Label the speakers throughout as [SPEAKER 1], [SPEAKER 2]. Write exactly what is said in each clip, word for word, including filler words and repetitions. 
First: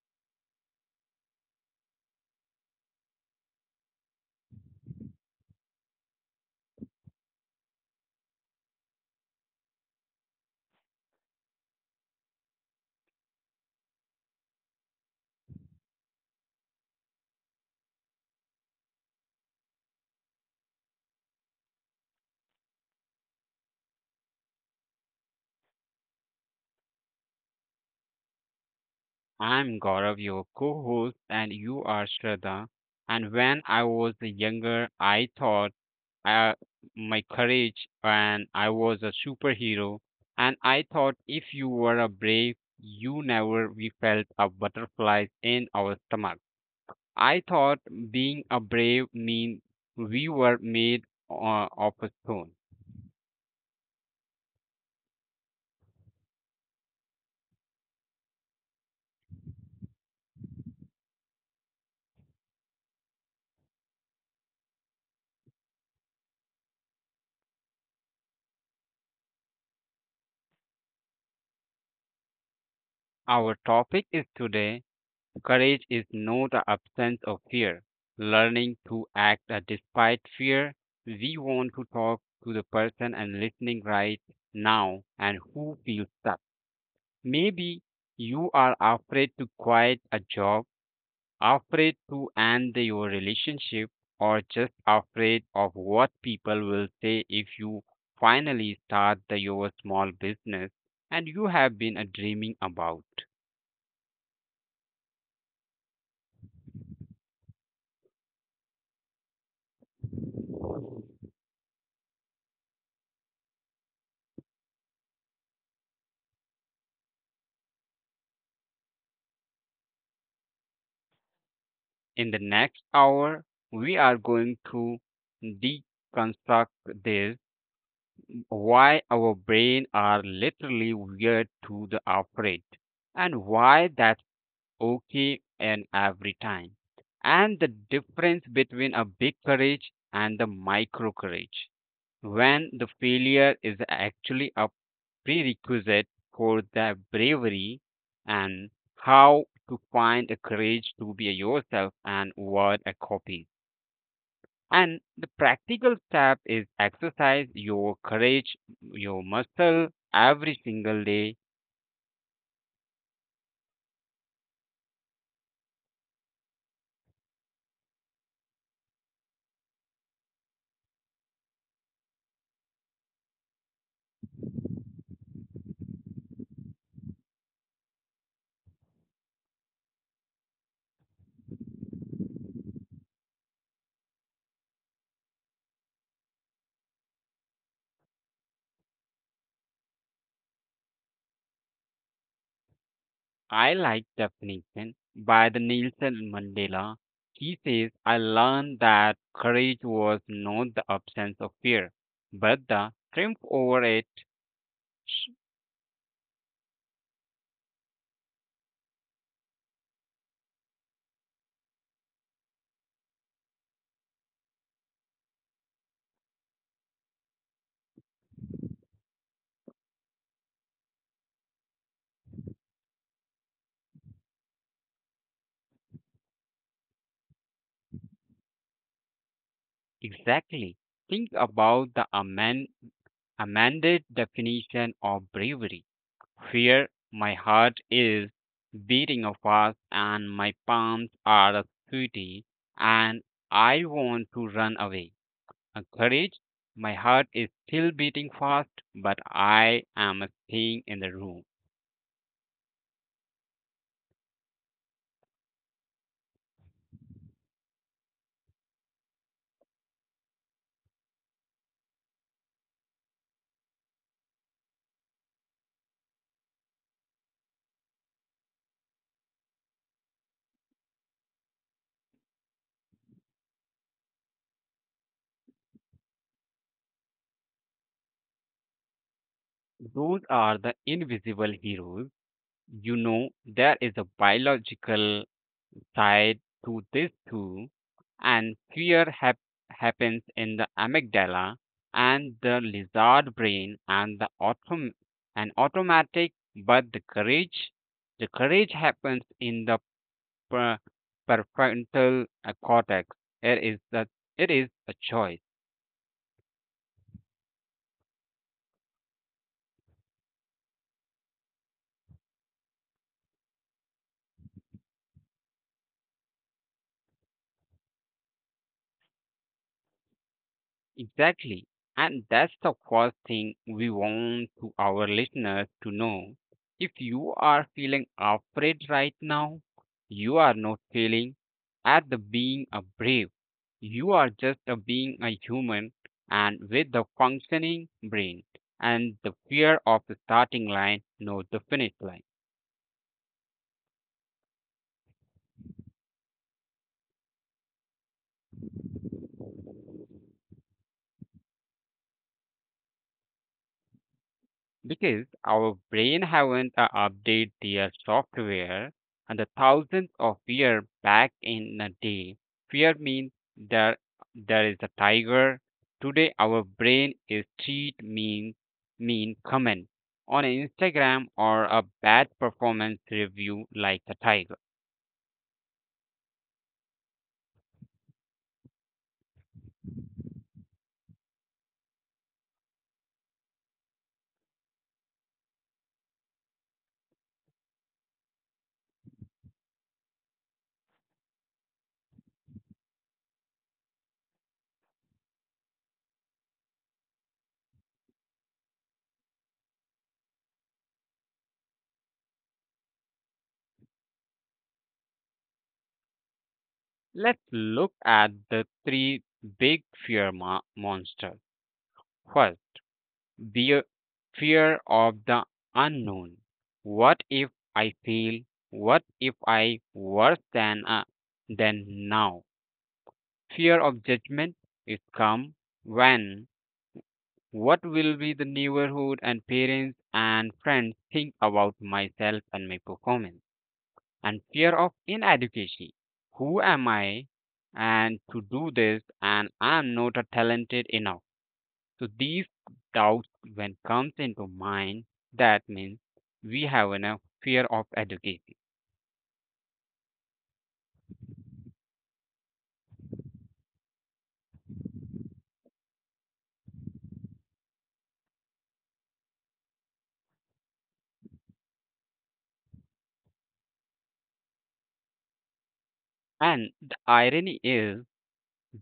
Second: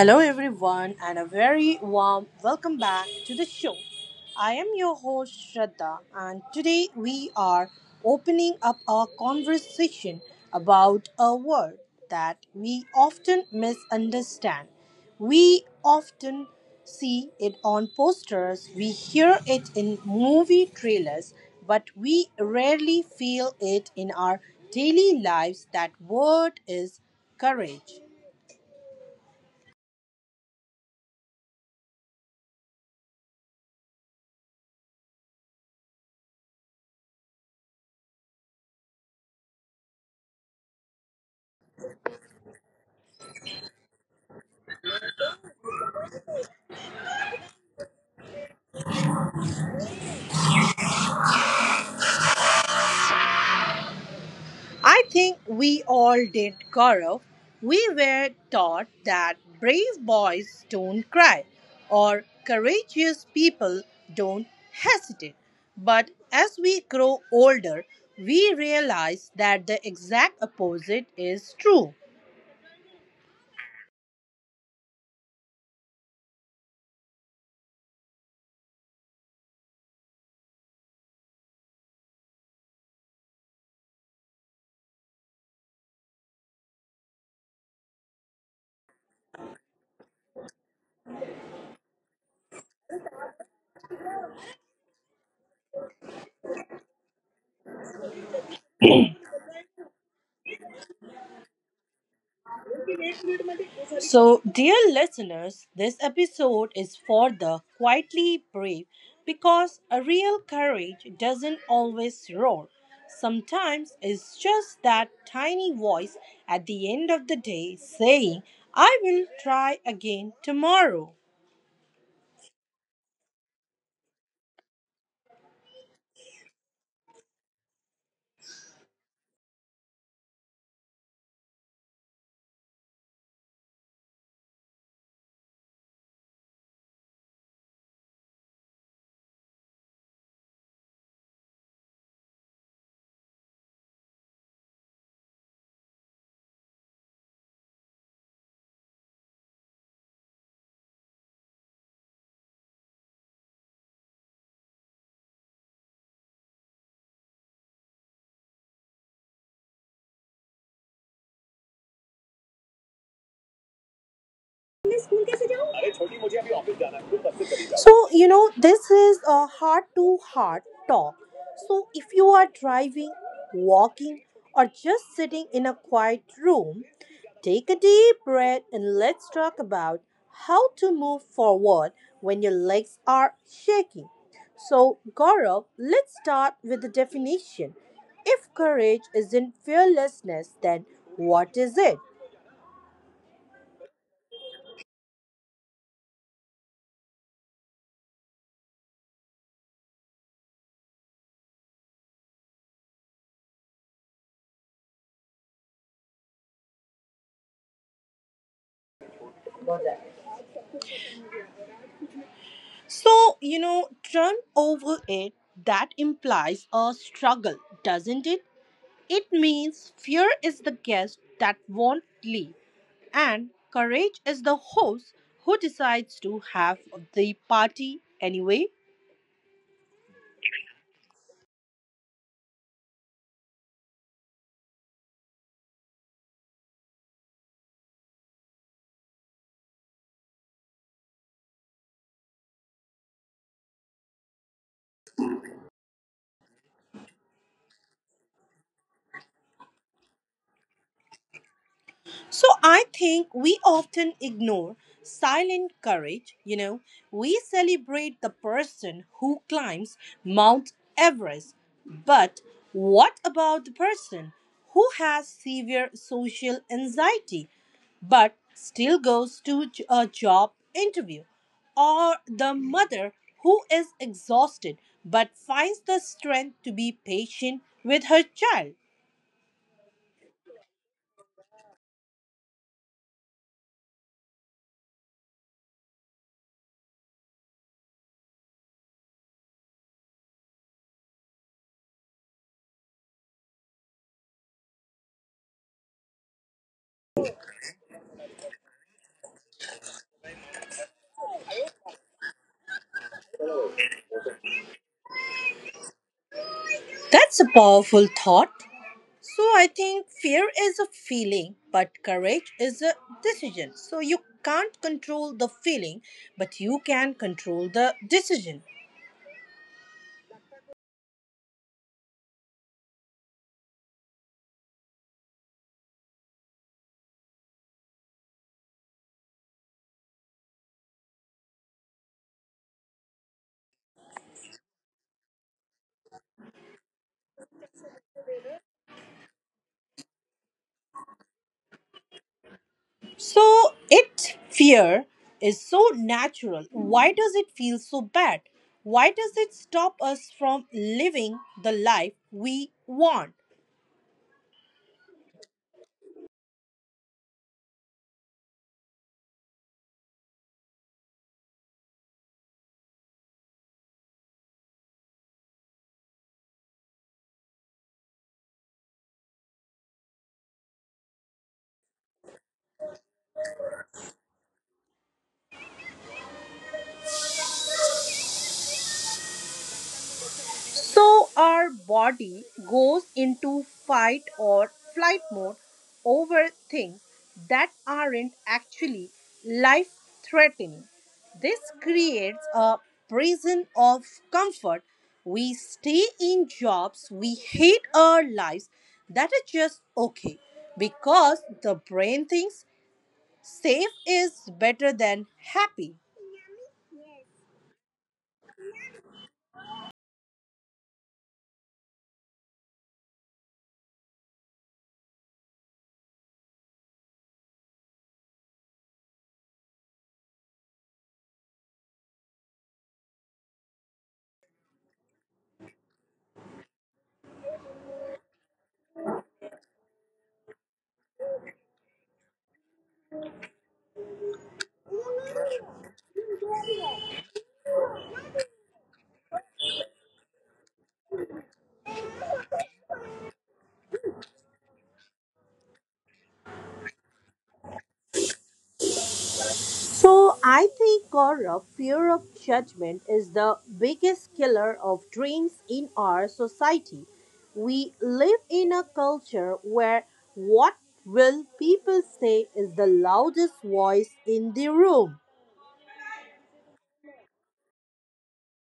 [SPEAKER 1] Hello, everyone, and a very warm welcome back to the show. I am your host, Shraddha, and today we are opening up our conversation about a word that we often misunderstand. We often see it on posters, we hear it in movie trailers, but we rarely feel it in our daily lives. That word is courage.
[SPEAKER 2] I'm Gaurav, your co host, and you are Shraddha. And when I was younger, I thought uh, my courage and I was a superhero. And I thought if you were a brave, you never we felt a butterflies in our stomach. I thought being a brave means we were made uh, of a stone.
[SPEAKER 1] I think we all did, Gaurav. We were taught that brave boys don't cry or courageous people don't hesitate. But as we grow older, we realize that the exact opposite is true.
[SPEAKER 2] Our topic is today courage is not the absence of fear. Learning to act uh, despite fear. We want to talk to the person and listening right now and who feels stuck. Maybe you are afraid to quit a job, afraid to end your relationship, or just afraid of what people will say if you finally start the, your small business and you have been uh, dreaming about.
[SPEAKER 1] So, dear listeners, this episode is for the quietly brave because a real courage doesn't always roar. Sometimes it's just that tiny voice at the end of the day saying, I will try again tomorrow.
[SPEAKER 2] In the next hour, we are going to deconstruct this why our brains are literally weird to the afraid and why that's okay and every time and the difference between a big courage and the micro courage when the failure is actually a prerequisite for the bravery and how to find the courage to be yourself and what a copy and the practical step is exercise your courage, your muscle every single day.
[SPEAKER 1] So, you know, this is a heart to heart talk. So, if you are driving, walking, or just sitting in a quiet room, take a deep breath and let's talk about how to move forward when your legs are shaking. So, Gaurav, let's start with the definition. If courage isn't fearlessness, then what is it?
[SPEAKER 2] I like definition by the Nelson Mandela. He says, I learned that courage was not the absence of fear, but the triumph over it.
[SPEAKER 1] So, you know, turn over it, that implies a struggle, doesn't it? It means fear is the guest that won't leave, and courage is the host who decides to have the party anyway.
[SPEAKER 2] Exactly. Think about the amend, amended definition of bravery, where my heart is beating fast and my palms are sweaty and I want to run away. Courage, my heart is still beating fast, but I am staying in the room.
[SPEAKER 1] So I think we often ignore silent courage. You know, we celebrate the person who climbs Mount Everest, but what about the person who has severe social anxiety but still goes to j- a job interview? Or the mother who is exhausted but finds the strength to be patient with her child?
[SPEAKER 2] Those are the invisible heroes. You know, there is a biological tied to these two, and fear hap- happens in the amygdala and the lizard brain and the autom- and automatic, but the courage, the courage happens in the per- prefrontal uh, cortex. It is the it is a choice.
[SPEAKER 1] That's a powerful thought. So I think fear is a feeling, but courage is a decision. So you can't control the feeling, but you can control the decision.
[SPEAKER 2] Exactly. And that's the first thing we want to our listeners to know. If you are feeling afraid right now, you are not failing at the being a brave. You are just a being a human and with the functioning brain and the fear of the starting line, not the finish line.
[SPEAKER 1] So it fear is so natural. Why does it feel so bad? Why does it stop us from living the life we want?
[SPEAKER 2] Because our brain haven't uh, updated their software and the thousands of year back in a day. Fear means there there is a tiger. Today our brain is treat mean mean comment on Instagram or a bad performance review like a tiger.
[SPEAKER 1] So our body goes into fight or flight mode over things that aren't actually life threatening. This creates a prison of comfort. We stay in jobs we hate our lives that are just okay because the brain thinks safe is better than happy.
[SPEAKER 2] Let's look at the three big fear mo- monsters. First, the fear of the unknown. What if I fail? What if I worse than uh, than now? Fear of judgment is come when what will be the neighborhood and parents and friends think about myself and my performance, and fear of inadequacy. Who am I and to do this and I am not a talented enough, so these doubts when comes into mind, that means we have a fear of education.
[SPEAKER 1] So I think, Gaurav, fear of judgment is the biggest killer of dreams in our society. We live in a culture where what will people say is the loudest voice in the room.
[SPEAKER 2] And the irony is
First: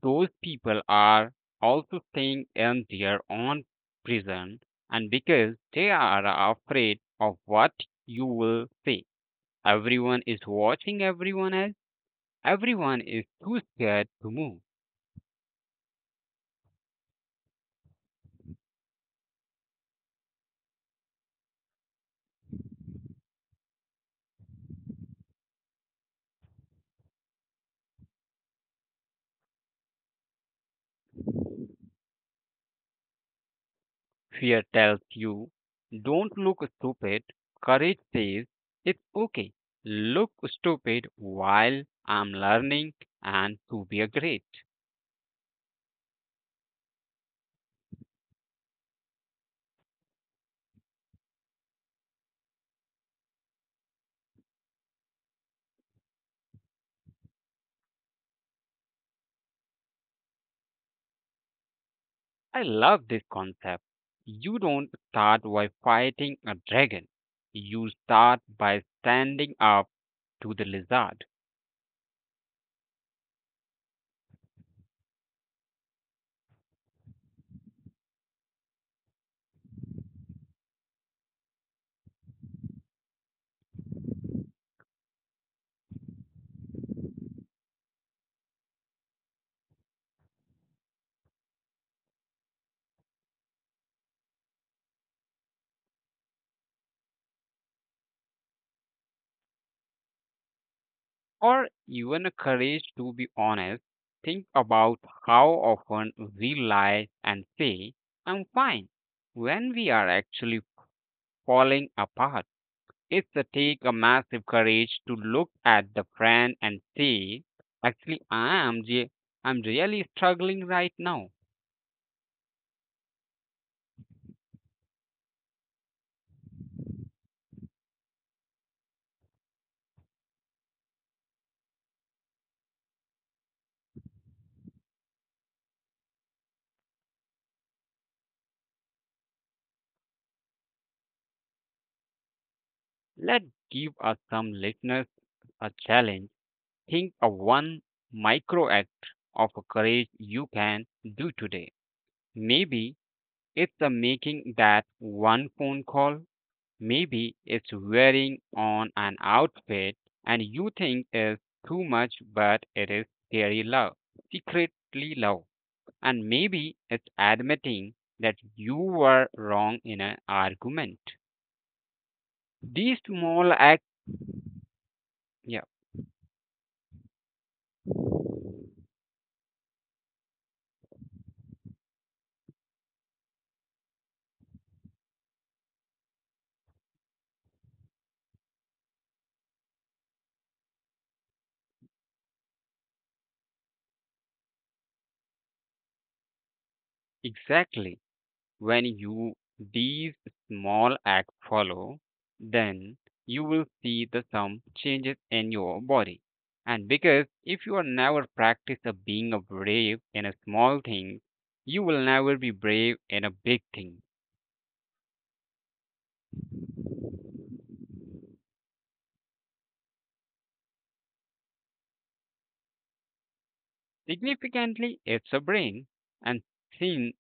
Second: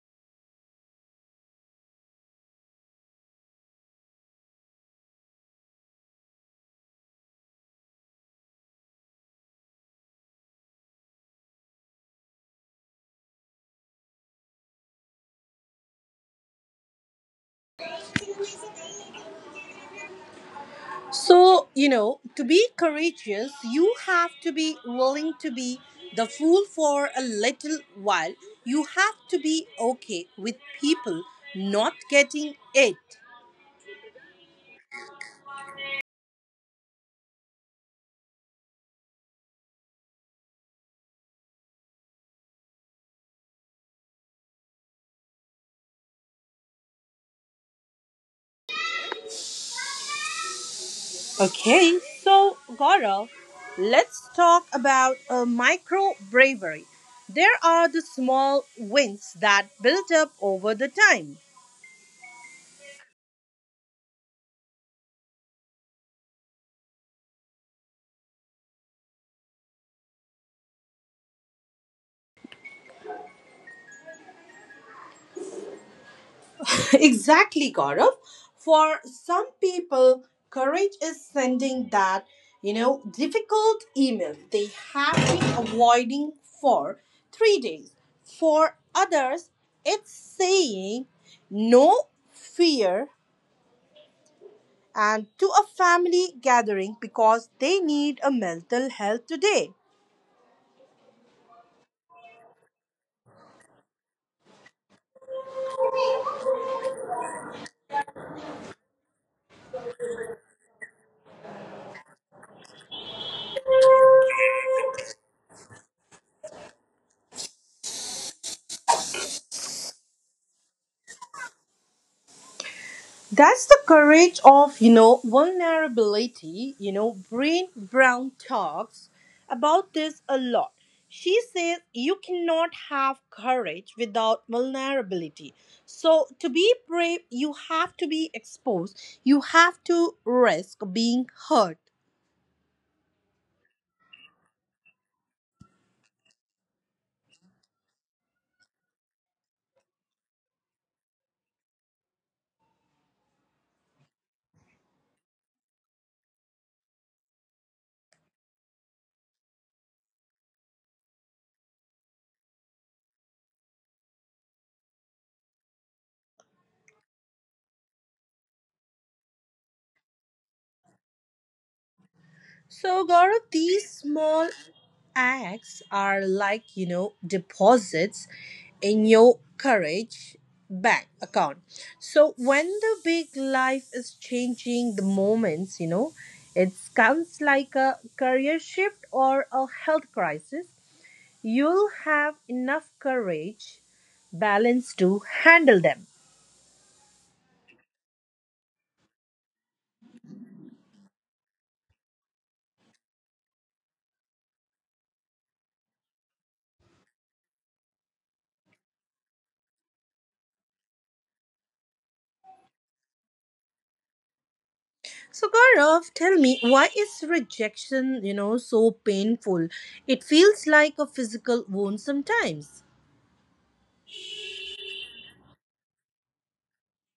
[SPEAKER 2] those people are also staying in their own prison and because they are afraid of what you will say. Everyone is watching everyone else. Everyone is too scared to move.
[SPEAKER 1] So, you know, to be courageous, you have to be willing to be the fool for a little while. You have to be okay with people not getting it.
[SPEAKER 2] Fear tells you, don't look stupid. Courage says, it's okay. Look stupid while I'm learning and to be a great.
[SPEAKER 1] Okay, so Gaurav, let's talk about uh, micro bravery. There are the small wins that build up over the time.
[SPEAKER 2] I love this concept. You don't start by fighting a dragon. You start by standing up to the lizard
[SPEAKER 1] Exactly, Gaurav. For some people, courage is sending that, you know, difficult email they have been avoiding for three days. For others, it's saying no fear and to a family gathering because they need a mental health today.
[SPEAKER 2] or even a courage to be honest. Think about how often we lie and say, I'm fine when we are actually falling apart. It takes a massive courage to look at the friend and say, actually, I am je- I'm really struggling right now.
[SPEAKER 1] That's the courage of, you know, vulnerability. You know, Brain Brown talks about this a lot. She says you cannot have courage without vulnerability. So, to be brave, you have to be exposed, you have to risk being hurt.
[SPEAKER 2] Let's give us some listeners a challenge. Think of one micro act of courage you can do today. Maybe it's the making that one phone call. Maybe it's wearing on an outfit and you think is too much, but it is scary love, secretly love. And maybe it's admitting that you were wrong in an argument. These
[SPEAKER 1] So,
[SPEAKER 2] small
[SPEAKER 1] Gaurav,
[SPEAKER 2] acts,
[SPEAKER 1] these small
[SPEAKER 2] yeah,
[SPEAKER 1] acts are like, you know, deposits in your courage bank account. So, when the big life is changing the moments, you know, it comes like a career shift or a health crisis, you'll have enough courage, balance to handle them.
[SPEAKER 2] exactly. When you these small acts follow, then you will see the some changes in your body. And because if you are never practice of being a brave in a small thing, you will never be brave in a big thing.
[SPEAKER 1] So Gaurav, tell me, why is rejection, you know, so painful? It feels like a physical wound sometimes.
[SPEAKER 2] Significantly, it's a brain and sin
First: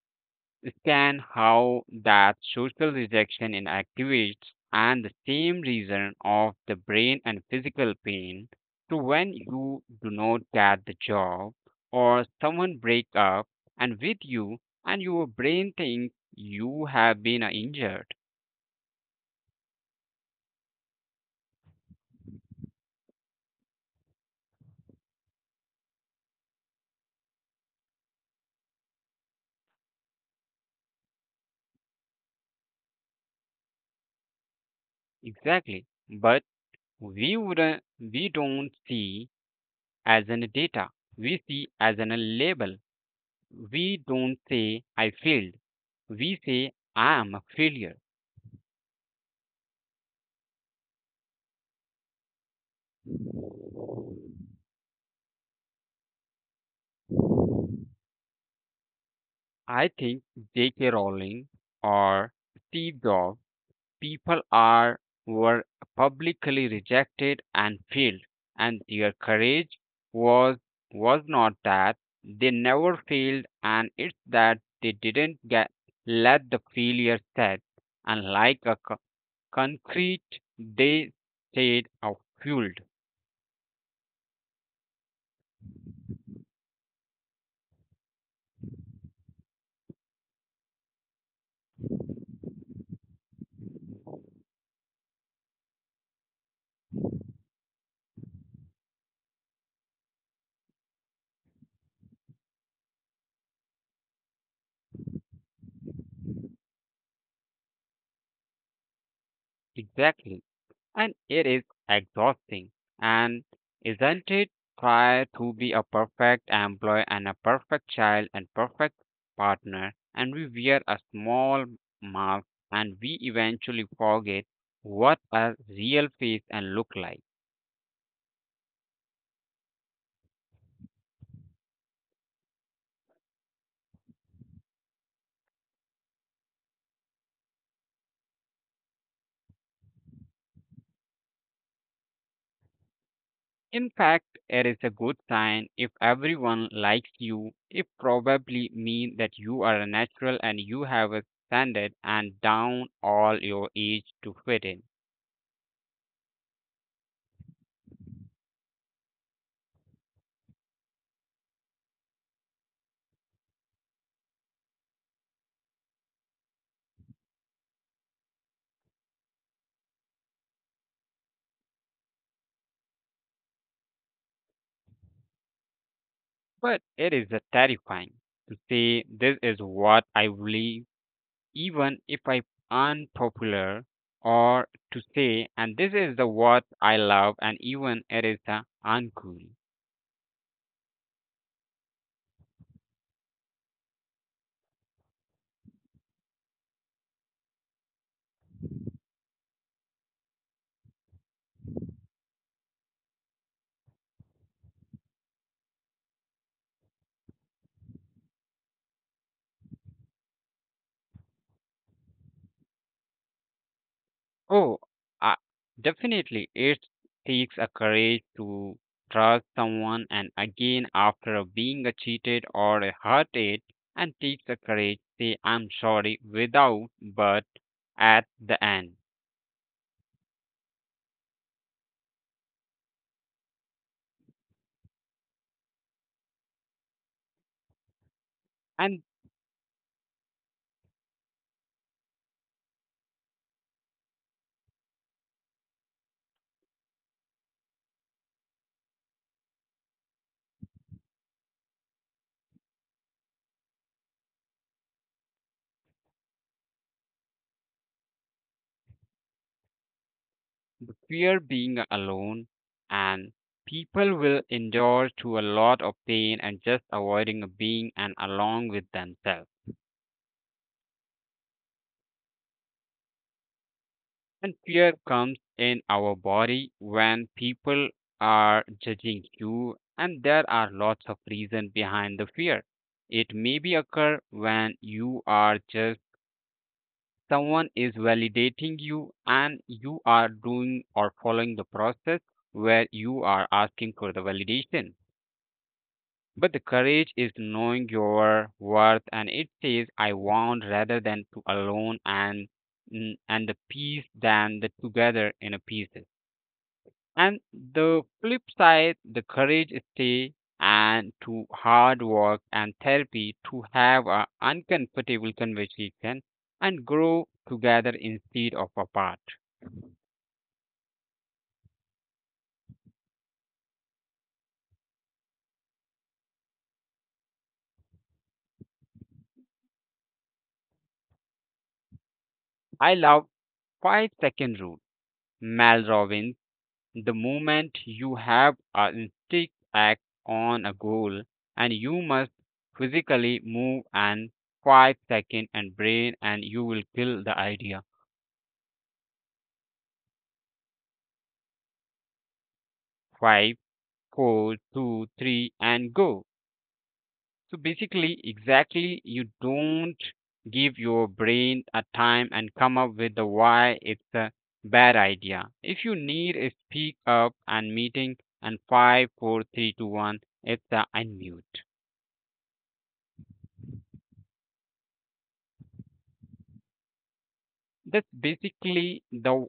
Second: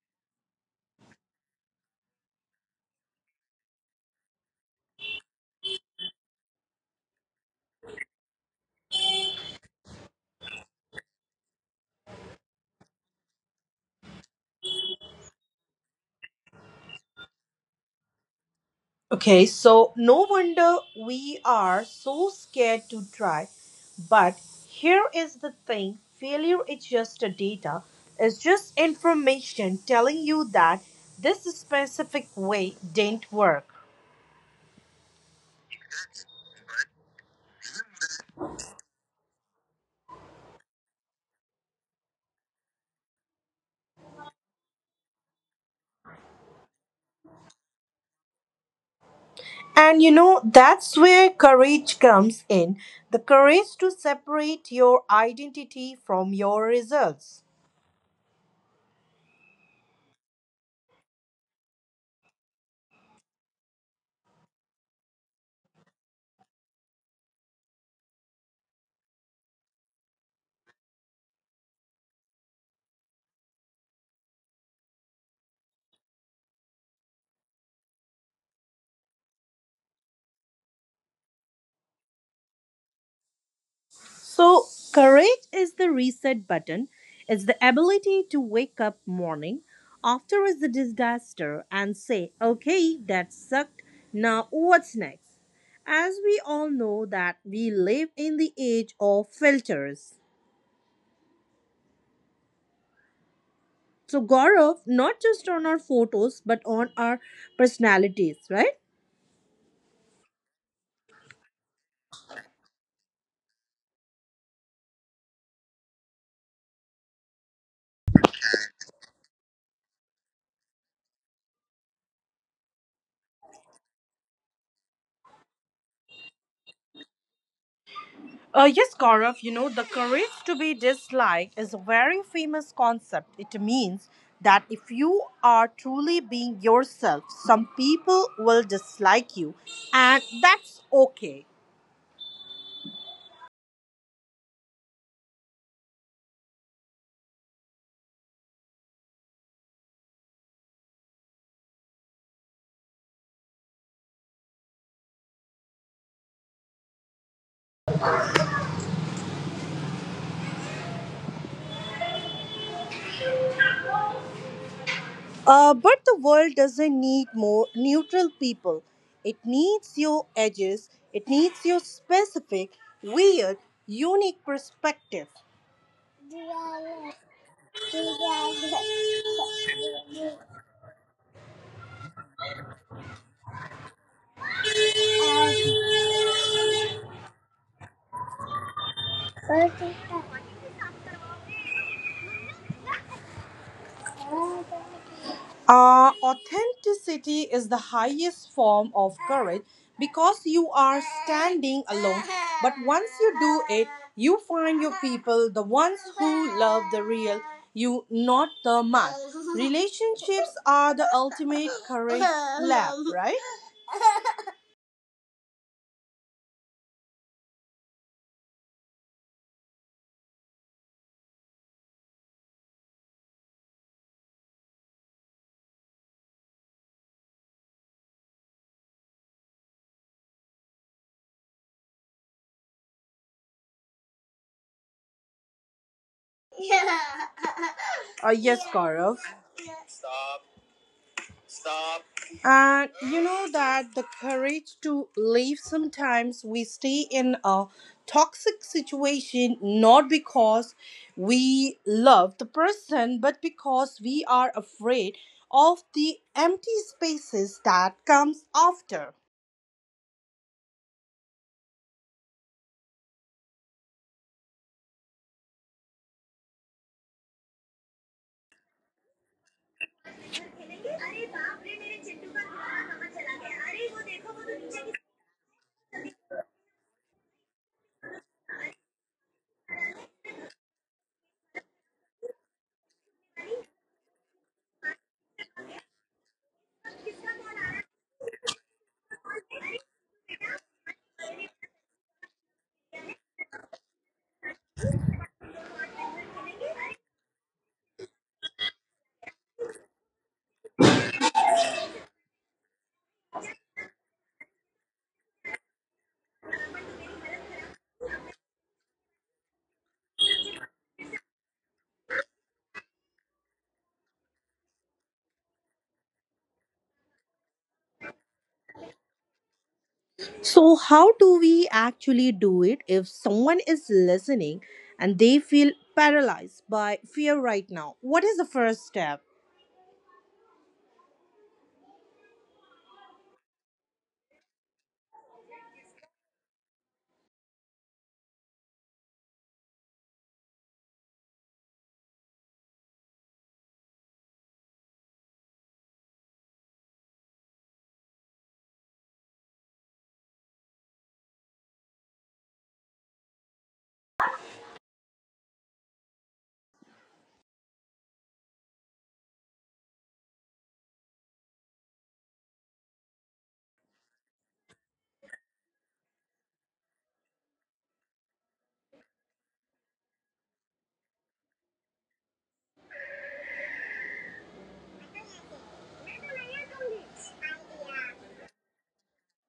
[SPEAKER 2] scan how that social rejection in activates and the same reason of the brain and physical pain. So when you do not get the job or someone break up and with you and your brain thinks you have been uh, injured.
[SPEAKER 1] Okay, so no wonder we are so scared to try. But here is the thing failure is just a data, it's just information telling you that this specific way didn't work.
[SPEAKER 2] Exactly. But we wouldn't we don't see as an data. We see as an uh, label. We don't say I failed. We say I am a failure.
[SPEAKER 1] And you know, that's where courage comes in the courage to separate your identity from your results.
[SPEAKER 2] I think J K. Rowling or Steve Jobs, people are were publicly rejected and failed, and their courage was was not that they never failed, and it's that they didn't get let the failure set, and like a co- concrete, they stayed uh, fueled.
[SPEAKER 1] So, courage is the reset button, it's the ability to wake up morning after is the disaster and say, okay, that sucked, now what's next? As we all know that we live in the age of filters. So, Gaurav, not just on our photos, but on our personalities, right?
[SPEAKER 2] Exactly. And it is exhausting. And isn't it try to be a perfect employee and a perfect child and perfect partner, and we wear a small mask and we eventually forget what a real face and look like.
[SPEAKER 1] Uh, yes, Gaurav, you know, the courage to be disliked is a very famous concept. It means that if you are truly being yourself, some people will dislike you, and that's okay.
[SPEAKER 2] In fact, it is a good sign if everyone likes you. It probably means that you are a natural and you have a standard and down all your age to fit in.
[SPEAKER 1] Uh, but the world doesn't need more neutral people. It needs your edges, it needs your specific, weird, unique perspective.
[SPEAKER 2] But it is a terrifying to say this is what I believe, even if I'm unpopular, or to say, and this is the what I love, and even it is the uncool.
[SPEAKER 1] Uh, authenticity is the highest form of courage because you are standing alone. But once you do it, you find your people, the ones who love the real you, not the mask. Relationships are the ultimate courage lab, right?
[SPEAKER 2] Oh, uh, definitely, it takes a courage to trust someone, and again, after being a cheated or a hurted, and takes a courage to say I'm sorry without, but at the end.
[SPEAKER 1] Uh, yes,
[SPEAKER 2] And
[SPEAKER 1] Gaurav. And you know that the courage to leave sometimes we stay in a toxic situation not because we love the person but because we are afraid of the empty spaces that comes after.
[SPEAKER 2] fear being alone, and people will endure to a lot of pain and just avoiding being and along with themselves. And fear comes in our body when people are judging you, and there are lots of reasons behind the fear. It may be occur when you are just someone is validating you and you are doing or following the process where you are asking for the validation. But the courage is knowing your worth and it says I want rather than to alone and mm, and the peace than the together in a pieces. And the flip side, the courage is stay and to hard work and therapy to have a uncomfortable conversation and grow together instead of apart.
[SPEAKER 1] So, how do we actually do it if someone is listening and they feel paralyzed by fear right now? What is the first step?
[SPEAKER 2] I love five second rule. Mel Robbins. The moment you have a instinct act on a goal and you must physically move and five second and brain and you will kill the idea. Five, four, two, three, and go. So basically exactly you don't give your brain a time and come up with the why it's a bad idea. If you need a speak up and meeting and five, four, three, two, one, it's a unmute. That's basically the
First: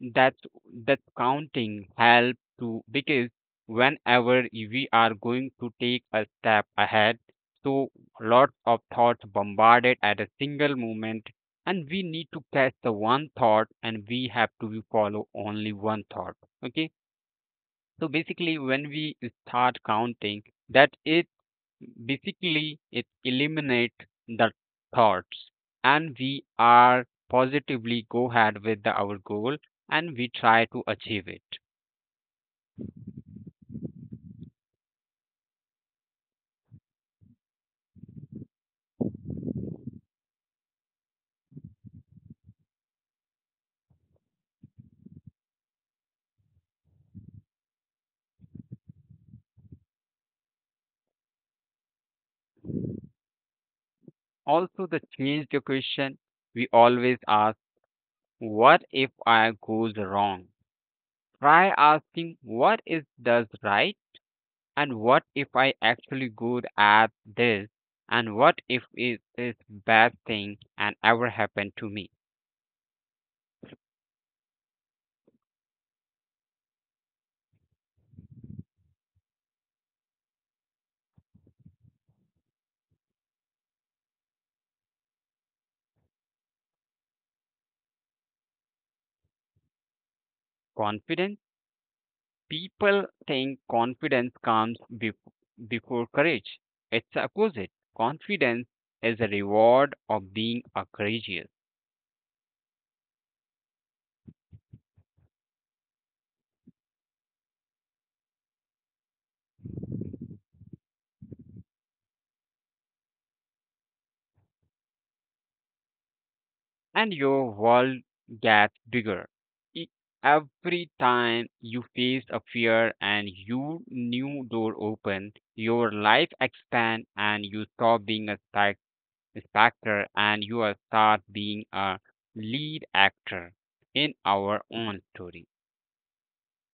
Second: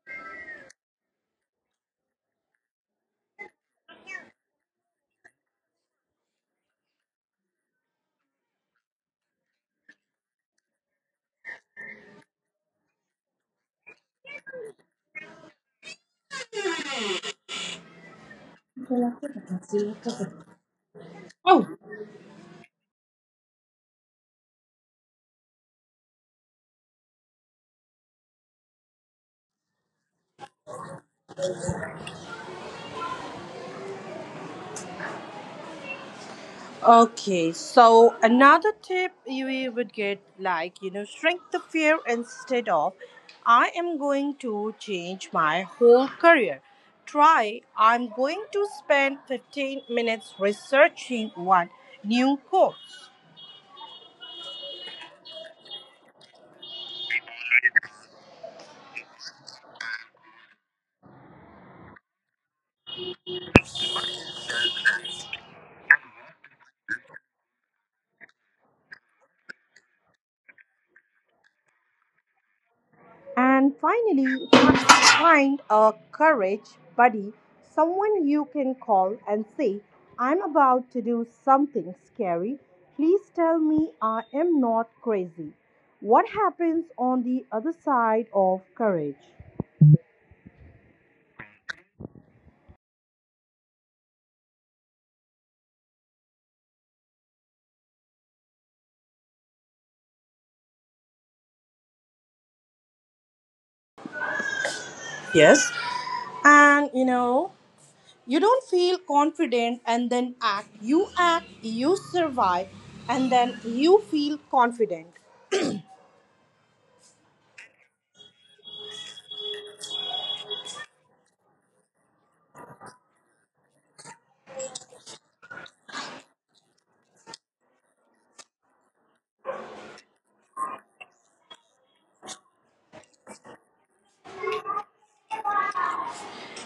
[SPEAKER 2] that's that's counting help to, because whenever we are going to take a step ahead, so lots of thoughts bombarded at a single moment, and we need to catch the one thought, and we have to follow only one thought. Okay, so basically when we start counting, that is
[SPEAKER 1] Oh,
[SPEAKER 2] basically, it eliminates the thoughts, and we are positively go ahead with the, our goal and we try to achieve it.
[SPEAKER 1] okay. So, another tip we would get like, you know, shrink the fear instead of I am going to change my whole career. Try I'm going to spend fifteen minutes researching one new course.
[SPEAKER 2] Also, the change the question we always ask, what if I goes wrong? Try asking, what is does right? And what if I actually good at this? And what if it is bad thing and ever happened to me?
[SPEAKER 1] And finally, find a courage buddy, someone you can call and say, I'm about to do something scary. Please tell me I am not crazy. What happens on the other side of courage?
[SPEAKER 2] Confidence. People think confidence comes bef- before courage. It's the opposite. Confidence is a reward of being a courageous,
[SPEAKER 1] Yes. And you know, you don't feel confident and then act. You act, you survive, and then you feel confident.
[SPEAKER 2] and your world gets bigger. E- Every time you face a fear and your new door open, your life expands and you stop being a spec- specter and you start being a lead actor in our own story.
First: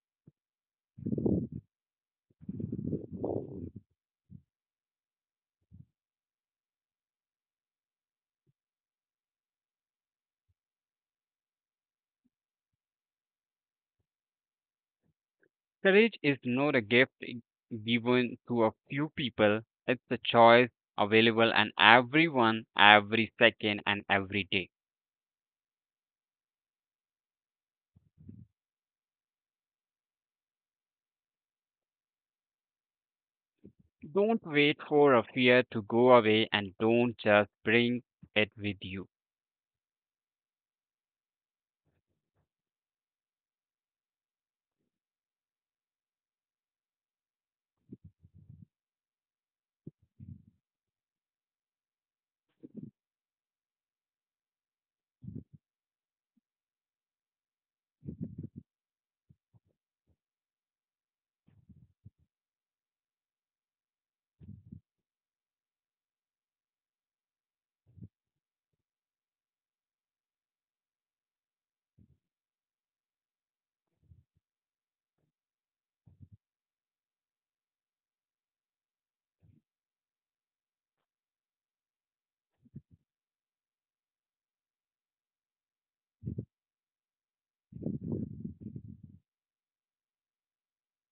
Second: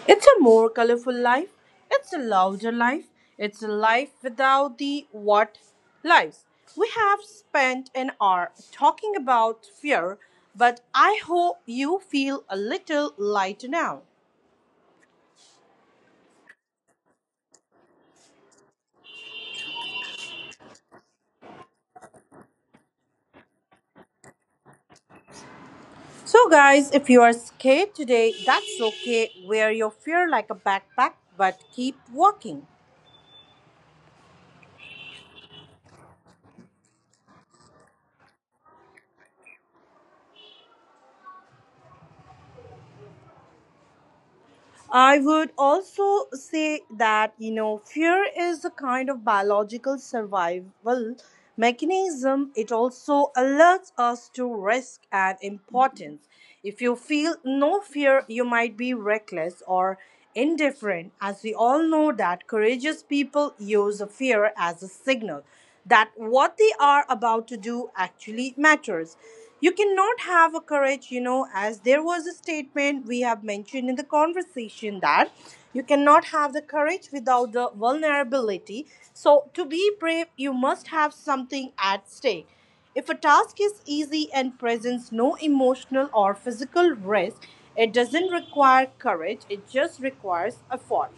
[SPEAKER 1] It's a more colorful life. It's a louder life. It's a life without the what lives. We have spent an hour talking about fear, but I hope you feel a little lighter now.
[SPEAKER 2] Courage is not a gift given to a few people, it's a choice available and everyone, every second, and every day.
[SPEAKER 1] So, guys, if you are scared today, that's okay. Wear your fear like a backpack, but keep walking.
[SPEAKER 2] Don't wait for a fear to go away and don't just bring it with you.
[SPEAKER 1] I would also say that, you know, fear is a kind of biological survival mechanism. It also alerts us to risk and importance. If you feel no fear, you might be reckless or indifferent. As we all know that courageous people use fear as a signal that what they are about to do actually matters. You cannot have a courage, you know, as there was a statement we have mentioned in the conversation that you cannot have the courage without the vulnerability. So, to be brave, you must have something at stake if a task is easy and presents no emotional or physical risk, it doesn't require courage, it just requires effort.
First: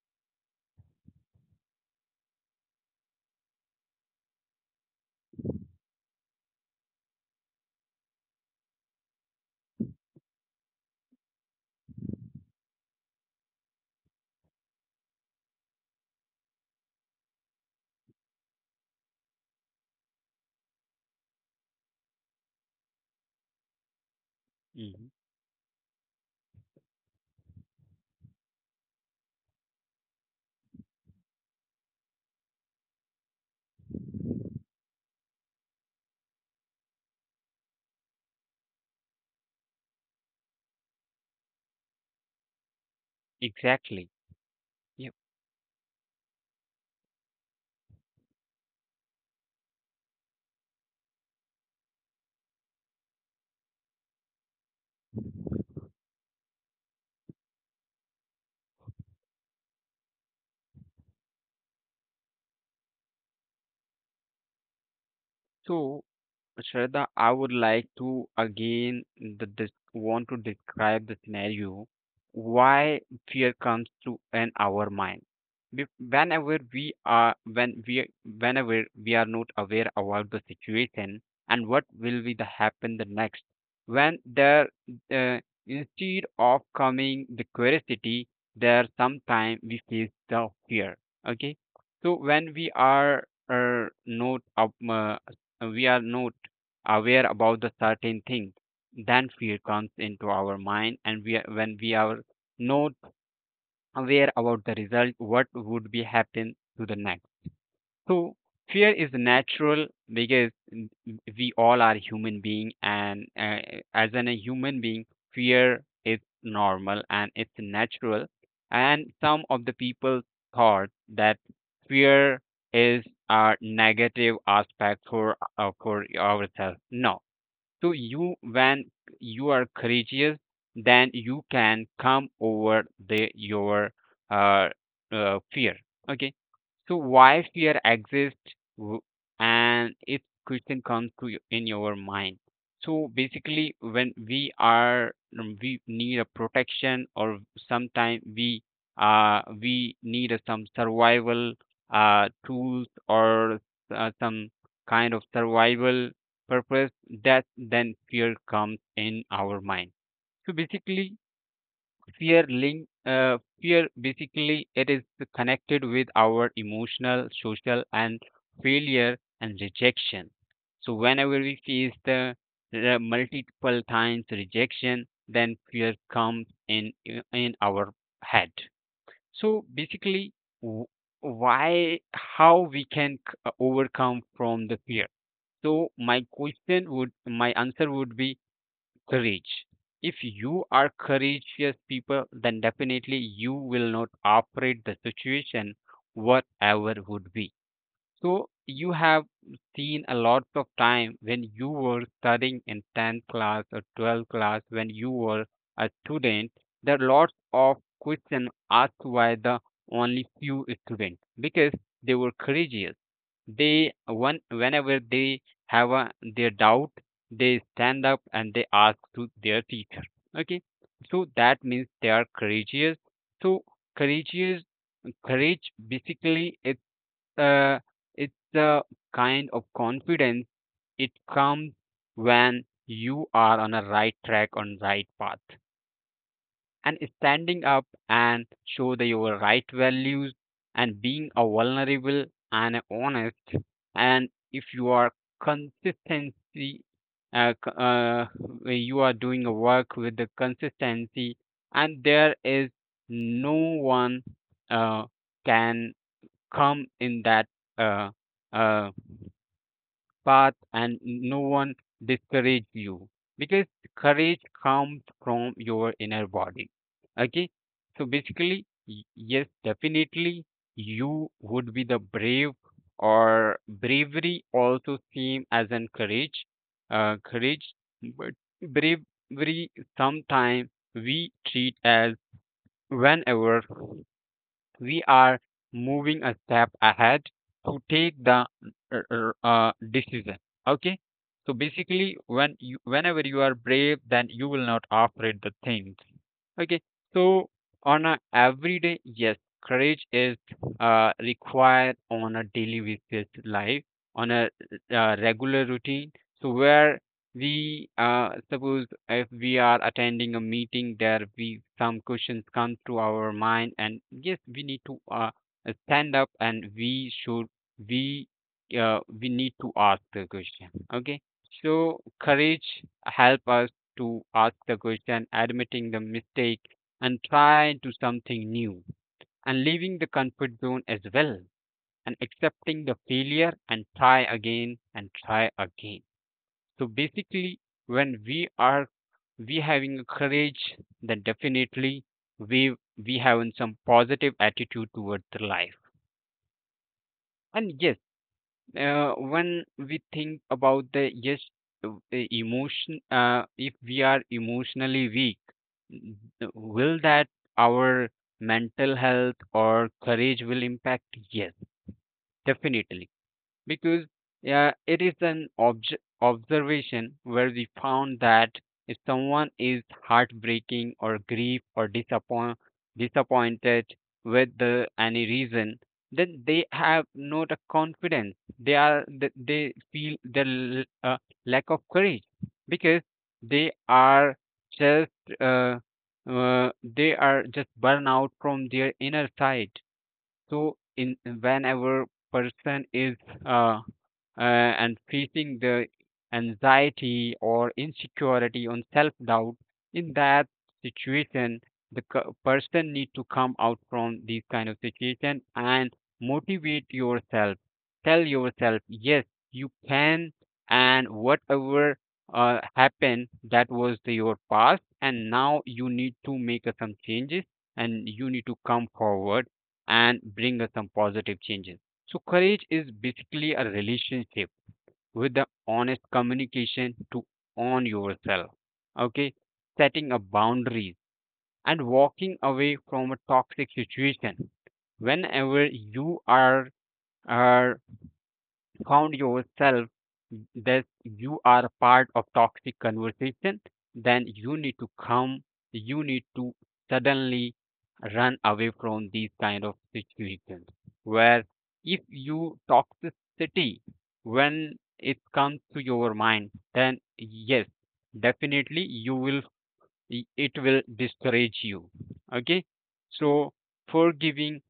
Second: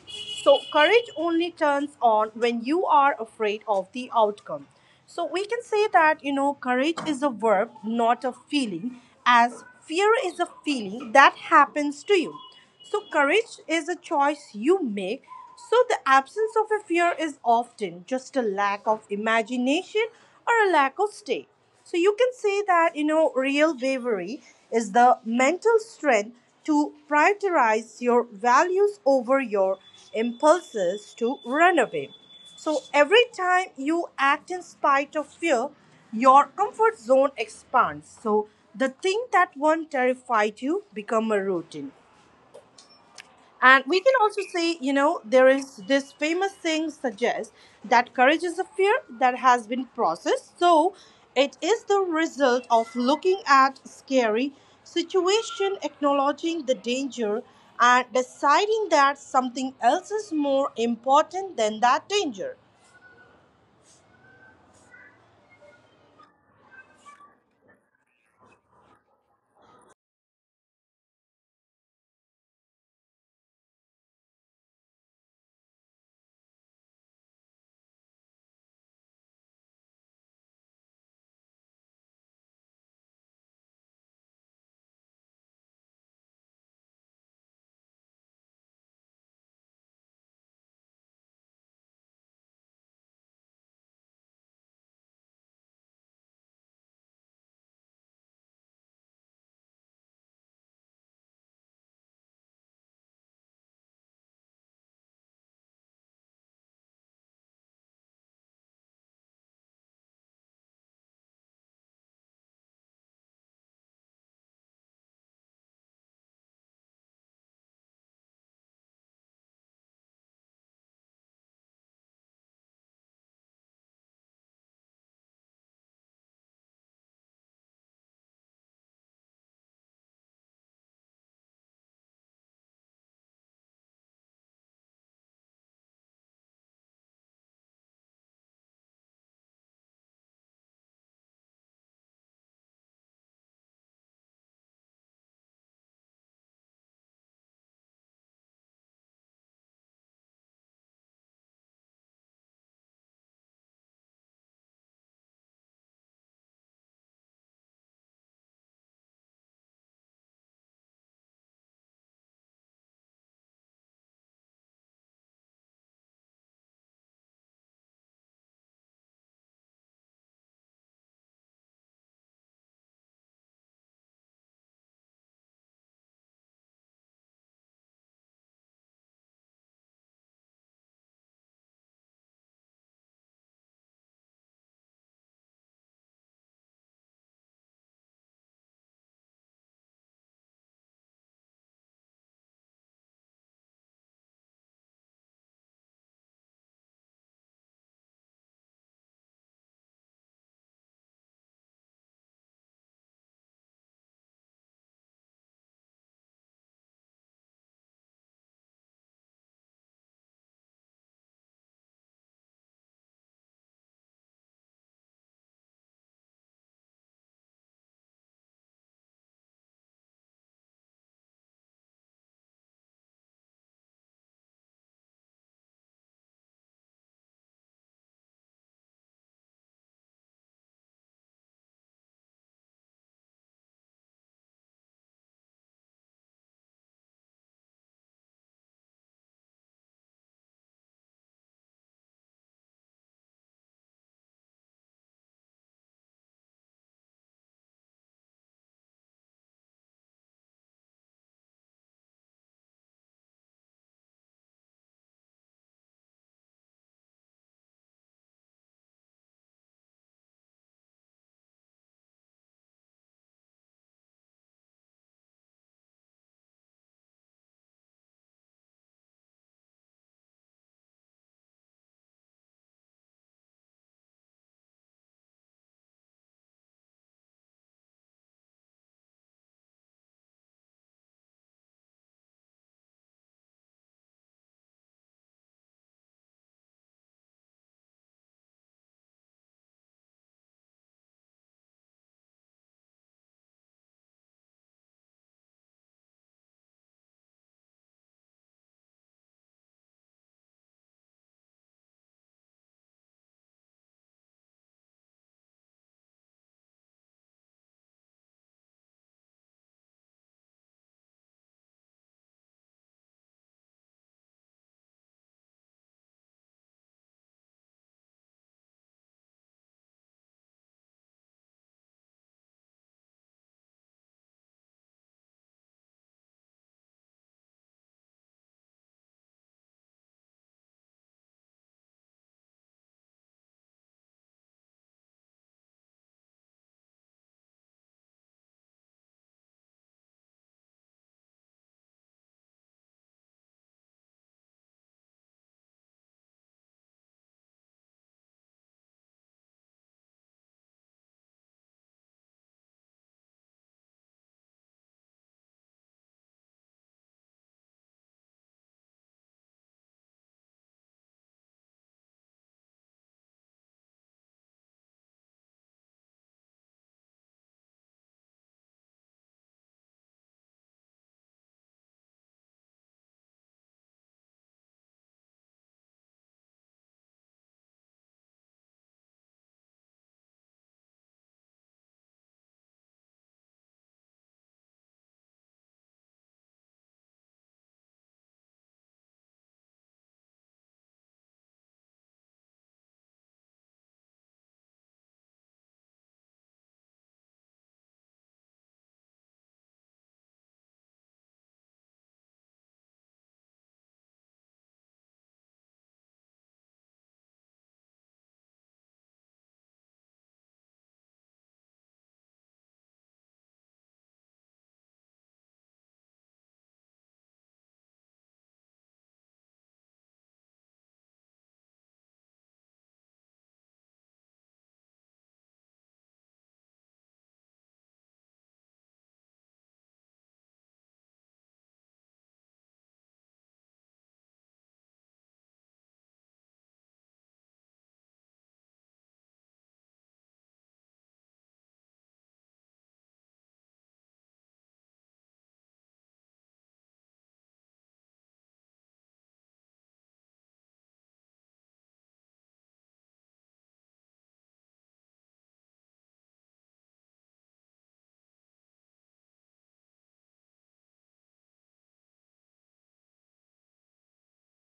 [SPEAKER 1] So, courage only turns on when you are afraid of the outcome. So, we can say that you know, courage is a verb, not a feeling, as fear is a feeling that happens to you. So, courage is a choice you make. So, the absence of a fear is often just a lack of imagination or a lack of stay. So, you can say that, you know, real bravery is
[SPEAKER 2] Mhm.
[SPEAKER 1] the mental strength to prioritize your values over your impulses to run away. So, every time you act in spite of fear, your comfort zone expands. So, the thing that once terrified you become a routine. And we
[SPEAKER 2] Exactly.
[SPEAKER 1] can also see, you
[SPEAKER 2] Yep.
[SPEAKER 1] know, there is this famous saying suggests that courage is a fear that has been processed. So it is the result of looking at scary situation, acknowledging the danger, and deciding that something else is more important than that danger.
[SPEAKER 2] So, Shraddha, I would like to again the, the, want to describe the scenario why fear comes to in our mind. Be- Whenever we are when we whenever we are not aware about the situation and what will be the happen the next, when there uh, instead of coming the curiosity, there sometime we face the fear. Okay, so when we are uh, not up, uh, we are not aware about the certain things, then fear comes into our mind, and we, are- when we are not aware about the result, what would be happen to the next. So fear is natural because n- we all are human being, and uh, as an, a human being, fear is normal and it's natural. And some of the people thought that fear is a negative aspect for uh, for ourselves. No, so you when you are courageous, then you can come over the your uh, uh, fear. Okay, so why fear exists w- and if question comes to you in your mind. So basically, when we are um, we need a protection, or sometimes we uh we need a some survival uh tools or uh, some kind of survival purpose that then fear comes in our mind. So basically fear link uh, fear basically it is connected with our emotional social and failure and rejection. So whenever we face the uh, multiple times rejection, then fear comes in in our head. So basically, w- why how we can c- overcome from the fear. So my question would my answer would be courage. If you are courageous people, then definitely you will not operate the situation, whatever would be. So you have seen a lot of time when you were studying in tenth class or twelfth class, when you were a student, there are lots of questions asked by the only few students because they were courageous. They one whenever they have a, their doubt, they stand up and they ask to their teacher. Okay, so that means they are courageous. So courageous, courage basically it's uh, it's a kind of confidence. It comes when you are on a right track on right path, and standing up and show the, your right values, and being a vulnerable and honest, and if you are consistency uh, c- uh, you are doing a work with the consistency, and there is no one uh, can come in that uh, uh, path, and no one discourage you because courage comes from your inner body. Okay, so basically y- yes, definitely you would be the brave, or bravery also same as an courage uh, courage but bravery sometimes we treat as whenever we are moving a step ahead to take the uh, uh, uh, decision. Okay, so basically when you whenever you are brave, then you will not afraid the things. Okay, so on a everyday, yes, courage is uh, required on a daily basis life, on a uh, regular routine. So where we uh, suppose if we are attending a meeting, there we some questions come to our mind, and yes, we need to uh, stand up, and we should we uh, we need to ask the question. Okay, so courage help us to ask the question, admitting the mistake, and trying to something new, and leaving the comfort zone as well, and accepting the failure and try again and try again. So basically, when we are we having courage, then definitely we we having some positive attitude towards the life. And yes, uh, when we think about the yes uh, emotion, uh, if we are emotionally weak, n- will that our mental health or courage will impact? Yes, definitely, because yeah, it is an obj- observation where we found that if someone is heartbreaking or grief or disappoint- disappointed with the, any reason, then they have not a confidence. They are th- they feel the l- uh, lack of courage because they are just uh, uh, they are just burn out from their inner side. So in whenever person is uh, uh, and facing the anxiety or insecurity on self doubt, in that situation the c- person need to come out from these kind of situation and motivate yourself, tell yourself yes you can, and whatever uh, happened, that was the, your past, and now you need to make uh, some changes, and you need to come forward and bring us some positive changes. So, courage is basically a relationship with the honest communication to own yourself, okay, setting a boundaries and walking away from a toxic situation whenever you are, are found yourself that you are part of toxic conversation, then you need to come, you need to suddenly run away from these kind of situations. Where if you toxicity when it comes to your mind, then yes, definitely you will it will discourage you. Okay, so forgiving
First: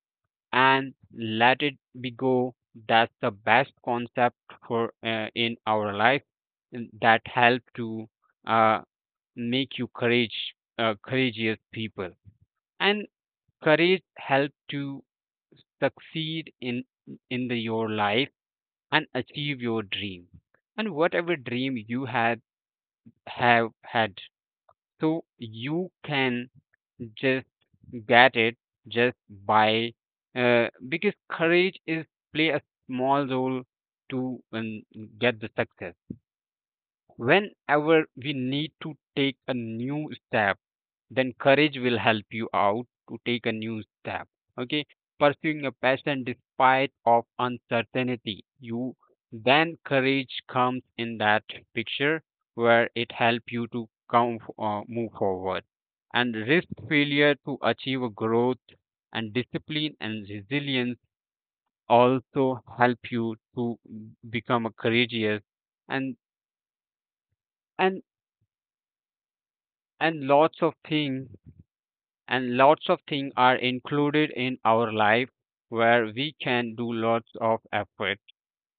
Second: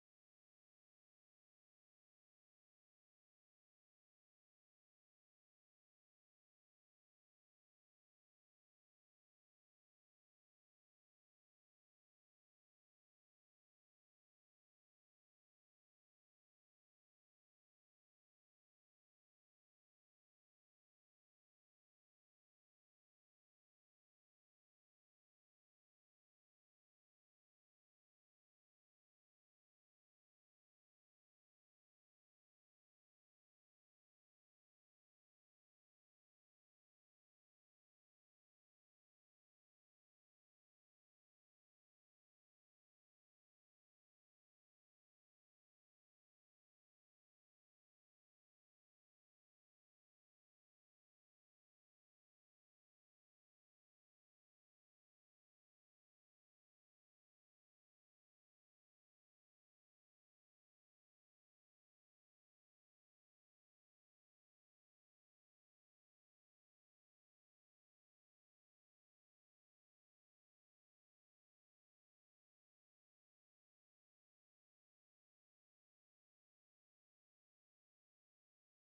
[SPEAKER 2] and let it be go. That's the best concept for uh, in our life, and that help to uh, make you courage uh, courageous people. And courage help to succeed in in the, your life, and achieve your dream, and whatever dream you had have had, so you can just get it, just by uh, because courage is play a small role to um, get the success. Whenever we need to take a new step, then courage will help you out to take a new step. Okay, pursuing a passion despite of uncertainty, you then courage comes in that picture where it help you to come uh, move forward, and risk failure to achieve a growth, and discipline and resilience also help you to become a courageous. And and and lots of things, and lots of things are included in our life where we can do lots of effort,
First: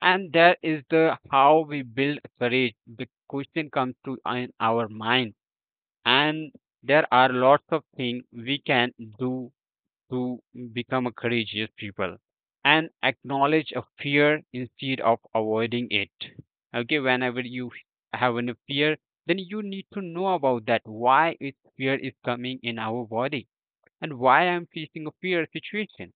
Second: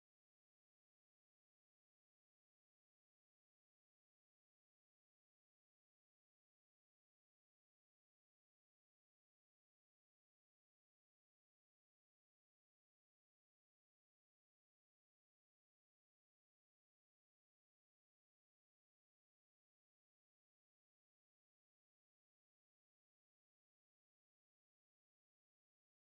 [SPEAKER 2] and that is the how we build courage. The question comes to uh, in our mind, and there are lots of things we can do to become a courageous people, and acknowledge a fear instead of avoiding it. Okay, whenever you have a fear, then you need to know about that why is fear is coming in our body, and why I'm facing a fear situation.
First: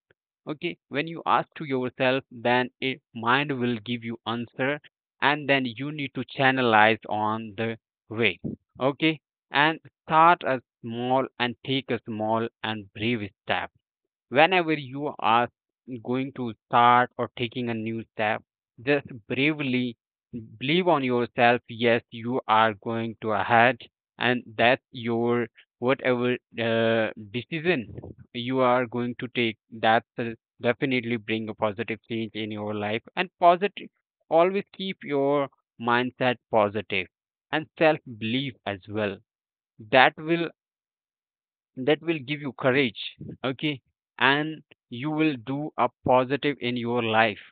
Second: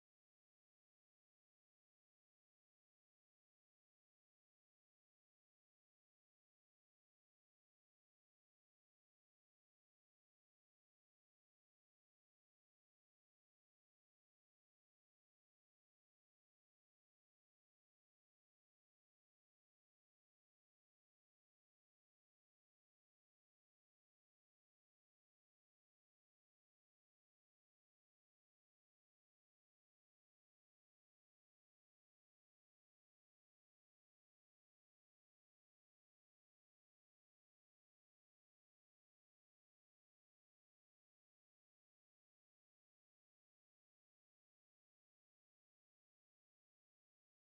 [SPEAKER 2] Okay, when you ask to yourself, then a mind will give you answer, and then you need to channelize on the way. Okay, and start a small and take a small and brave step. Whenever you are going to start or taking a new step, just bravely believe on yourself. Yes, you are going to ahead, and that's your whatever uh, decision you are going to take. That will definitely bring a positive change in your life. And positive, always keep your mindset positive and self belief as well. That will that will give you courage. Okay, and you will do a positive in your life,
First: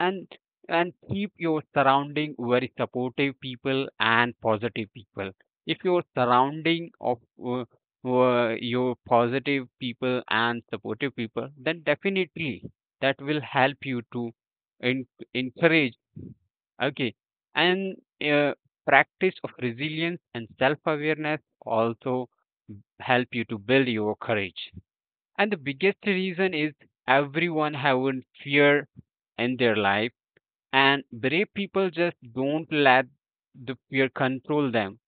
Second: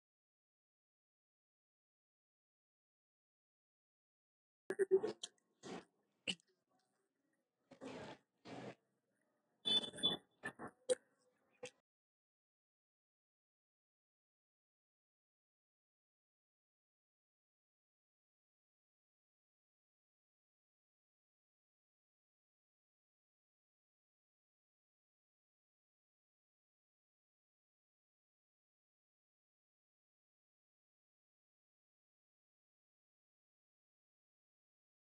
[SPEAKER 2] and and keep your surrounding very supportive people and positive people. If your surrounding of uh, uh, your positive people and supportive people, then definitely that will help you to en- encourage. Okay, and uh, practice of resilience and self awareness also help you to build your courage. And the biggest reason is everyone having fear in their life, and brave people just don't let the fear control them.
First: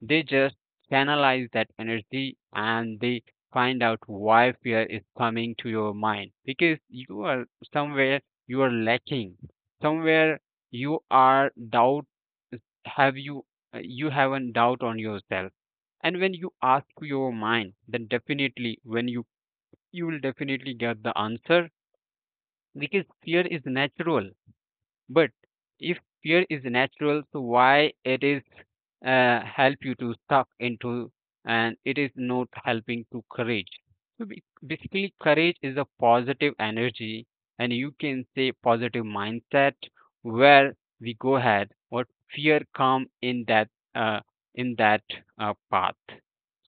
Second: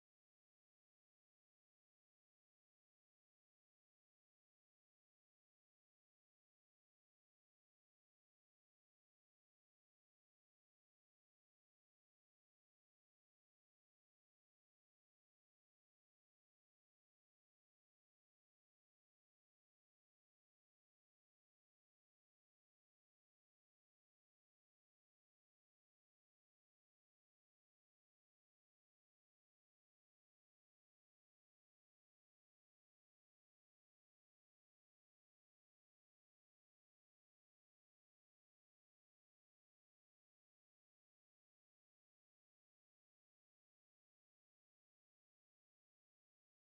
[SPEAKER 2] They just channelize that energy, and they find out why fear is coming to your mind, because you are somewhere you are lacking, somewhere you are doubt, have you uh, you have a doubt on yourself. And when you ask your mind, then definitely when you you will definitely get the answer, because fear is natural. But if fear is natural, so why it is uh, help you to stuck into, and it is not helping to courage. So ba- basically, courage is a positive energy, and you can say positive mindset where we go ahead. What fear come in that uh, in that uh, path.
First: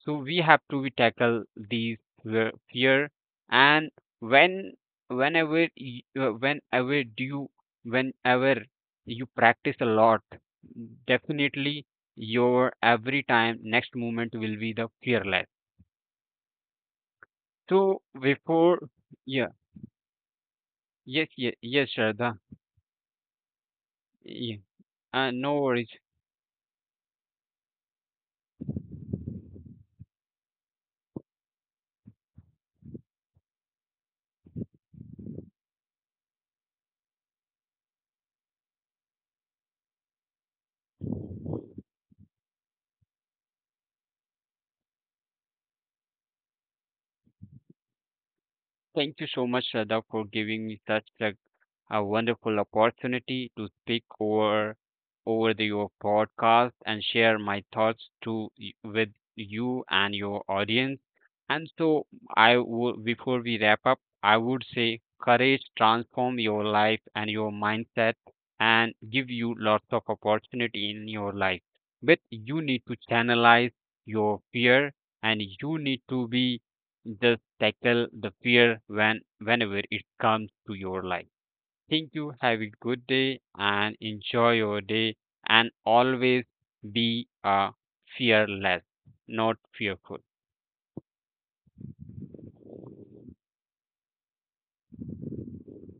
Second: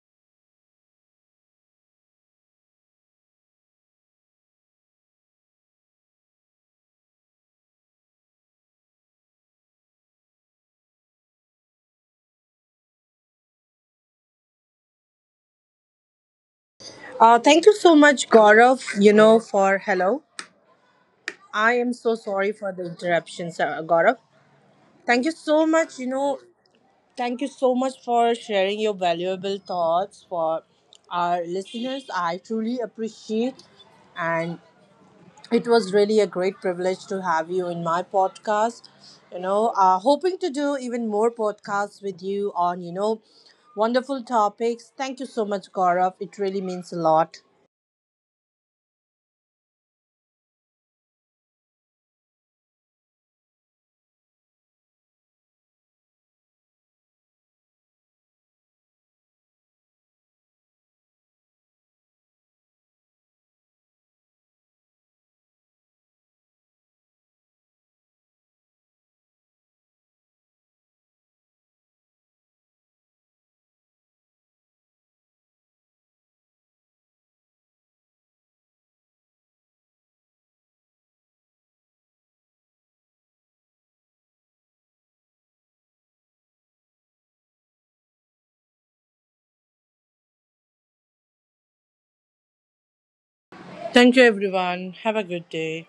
[SPEAKER 2] So we have to we tackle these fear fear and when whenever y- uh, whenever do you whenever you practice a lot, definitely your every time next movement will be the fearless.
[SPEAKER 1] Uh, thank you so
[SPEAKER 2] So
[SPEAKER 1] much,
[SPEAKER 2] before,
[SPEAKER 1] Gaurav, you know,
[SPEAKER 2] yeah,
[SPEAKER 1] for hello.
[SPEAKER 2] yes, yes,
[SPEAKER 1] I
[SPEAKER 2] yes,
[SPEAKER 1] am so
[SPEAKER 2] Shraddha,
[SPEAKER 1] sorry for the interruption, sir, Gaurav.
[SPEAKER 2] yeah. Uh,
[SPEAKER 1] Thank you
[SPEAKER 2] no
[SPEAKER 1] so
[SPEAKER 2] worries.
[SPEAKER 1] much, you know, thank you so much for sharing your valuable thoughts for our listeners. I truly appreciate and it was really a great privilege to have you in my podcast. You know, uh, hoping to do even more podcasts with you on, you know, wonderful topics. Thank you so much, Gaurav. It really means a lot.
[SPEAKER 2] Thank you so much, Shraddha, for giving me such a, a wonderful opportunity to speak over over the, your podcast and share my thoughts to y- with you and your audience. And so, I would before we wrap up, I would say courage transform your life and your mindset and give you lots of opportunity in your life. But you need to channelize your fear, and you need to be just tackle the fear when whenever it comes to your life. Thank you. Have a good day and enjoy your day. And always be uh, fearless, not fearful.
[SPEAKER 1] Thank you, everyone. Have a good day.